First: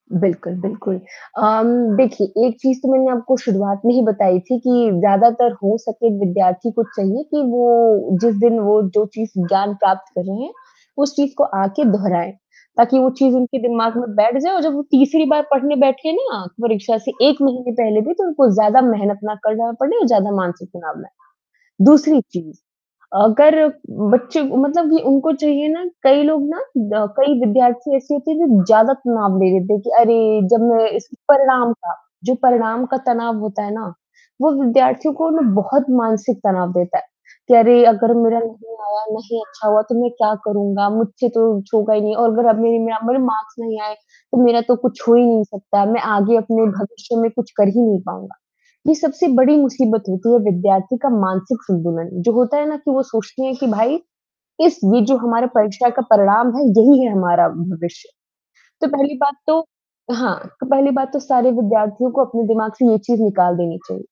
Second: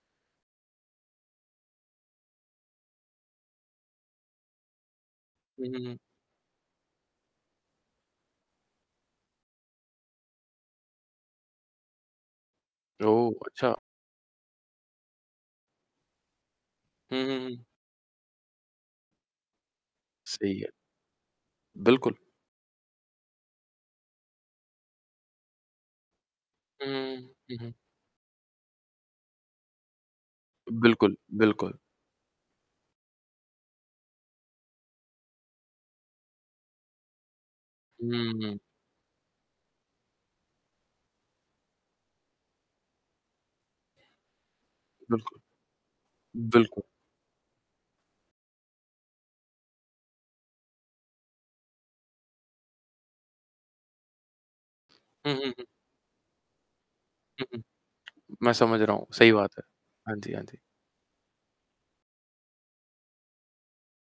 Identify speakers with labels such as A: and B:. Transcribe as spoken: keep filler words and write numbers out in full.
A: बिल्कुल, बिल्कुल। अम, देखिए एक चीज़ तो मैंने आपको शुरुआत में ही बताई थी कि, ज़्यादातर
B: हुँ,
A: हो
B: हुँ, हुँ।
A: सके विद्यार्थी को चाहिए कि वो जिस दिन वो, जो चीज़ ज्ञान प्राप्त कर रहे है, उस चीज़ को आके दोहराएँ। ताकि वो
B: ओह!
A: चीज़ उनके
B: अच्छा।
A: दिमाग में बैठ जाए और जब वो तीसरी बार पढ़ने बैठे ना परीक्षा से
B: हुँ, हुँ,
A: एक
B: हुँ।
A: महीने पहले भी, तो उनको ज़्यादा मेहनत ना करना पड़े, ज़्यादा
B: सही
A: मानसिक
B: है।
A: तनाव ना लें।
B: बिल्कुल।
A: दूसरी चीज़, अगर बच्चों मतलब ये उनको चाहिए ना, कई लोग ना
B: हुँ,
A: ब अ,
B: हुँ, हुँ,
A: कई
B: हुँ, हुँ।
A: विद्यार्थी ऐसे होते हैं, जो ज़्यादा तनाव ले लेते हैं कि अरे, जब मैं इस
B: बिल्कुल,
A: परिणाम
B: बिल्कुल।
A: का, जो परिणाम का तनाव होता है ना, वो विद्यार्थियों को मतलब बहुत मानसिक तनाव देता है। कि अरे, अगर
B: हुँ,
A: मेरा
B: हुँ।
A: नहीं आया, नहीं अच्छा हुआ तो मैं क्या करूँगा? मुझसे तो कुछ होगा ही नहीं और अगर अब मेरे म मेरे मार्क्स नहीं आए, तो मेरा तो कुछ हो ही
B: बिल्कुल।
A: नहीं सकता, मैं आगे अपने
B: बिल्कुल।
A: भविष्य में कुछ कर ही नहीं पाऊँगा। ये सबसे बड़ी मुसीबत होती है विद्यार्थी का मानसिक संतुलन, जो होता है ना कि वो सोचते है कि भाई, इस ये जो
B: हुँ,
A: हमारे
B: हुँ, हुँ।
A: परीक्षा का परिणाम है, यही है
B: हुँ,
A: हमारा
B: हुँ।
A: भविष्य।
B: मैं समझ
A: तो
B: रहा हूँ,
A: पहली
B: सही
A: बात
B: बात
A: तो
B: है। हाँ जी,
A: हाँ,
B: हाँ जी।
A: तो पहली बात तो सारे विद्यार्थियों को अपने दिमाग से ये चीज़ निकाल देनी चाहिए।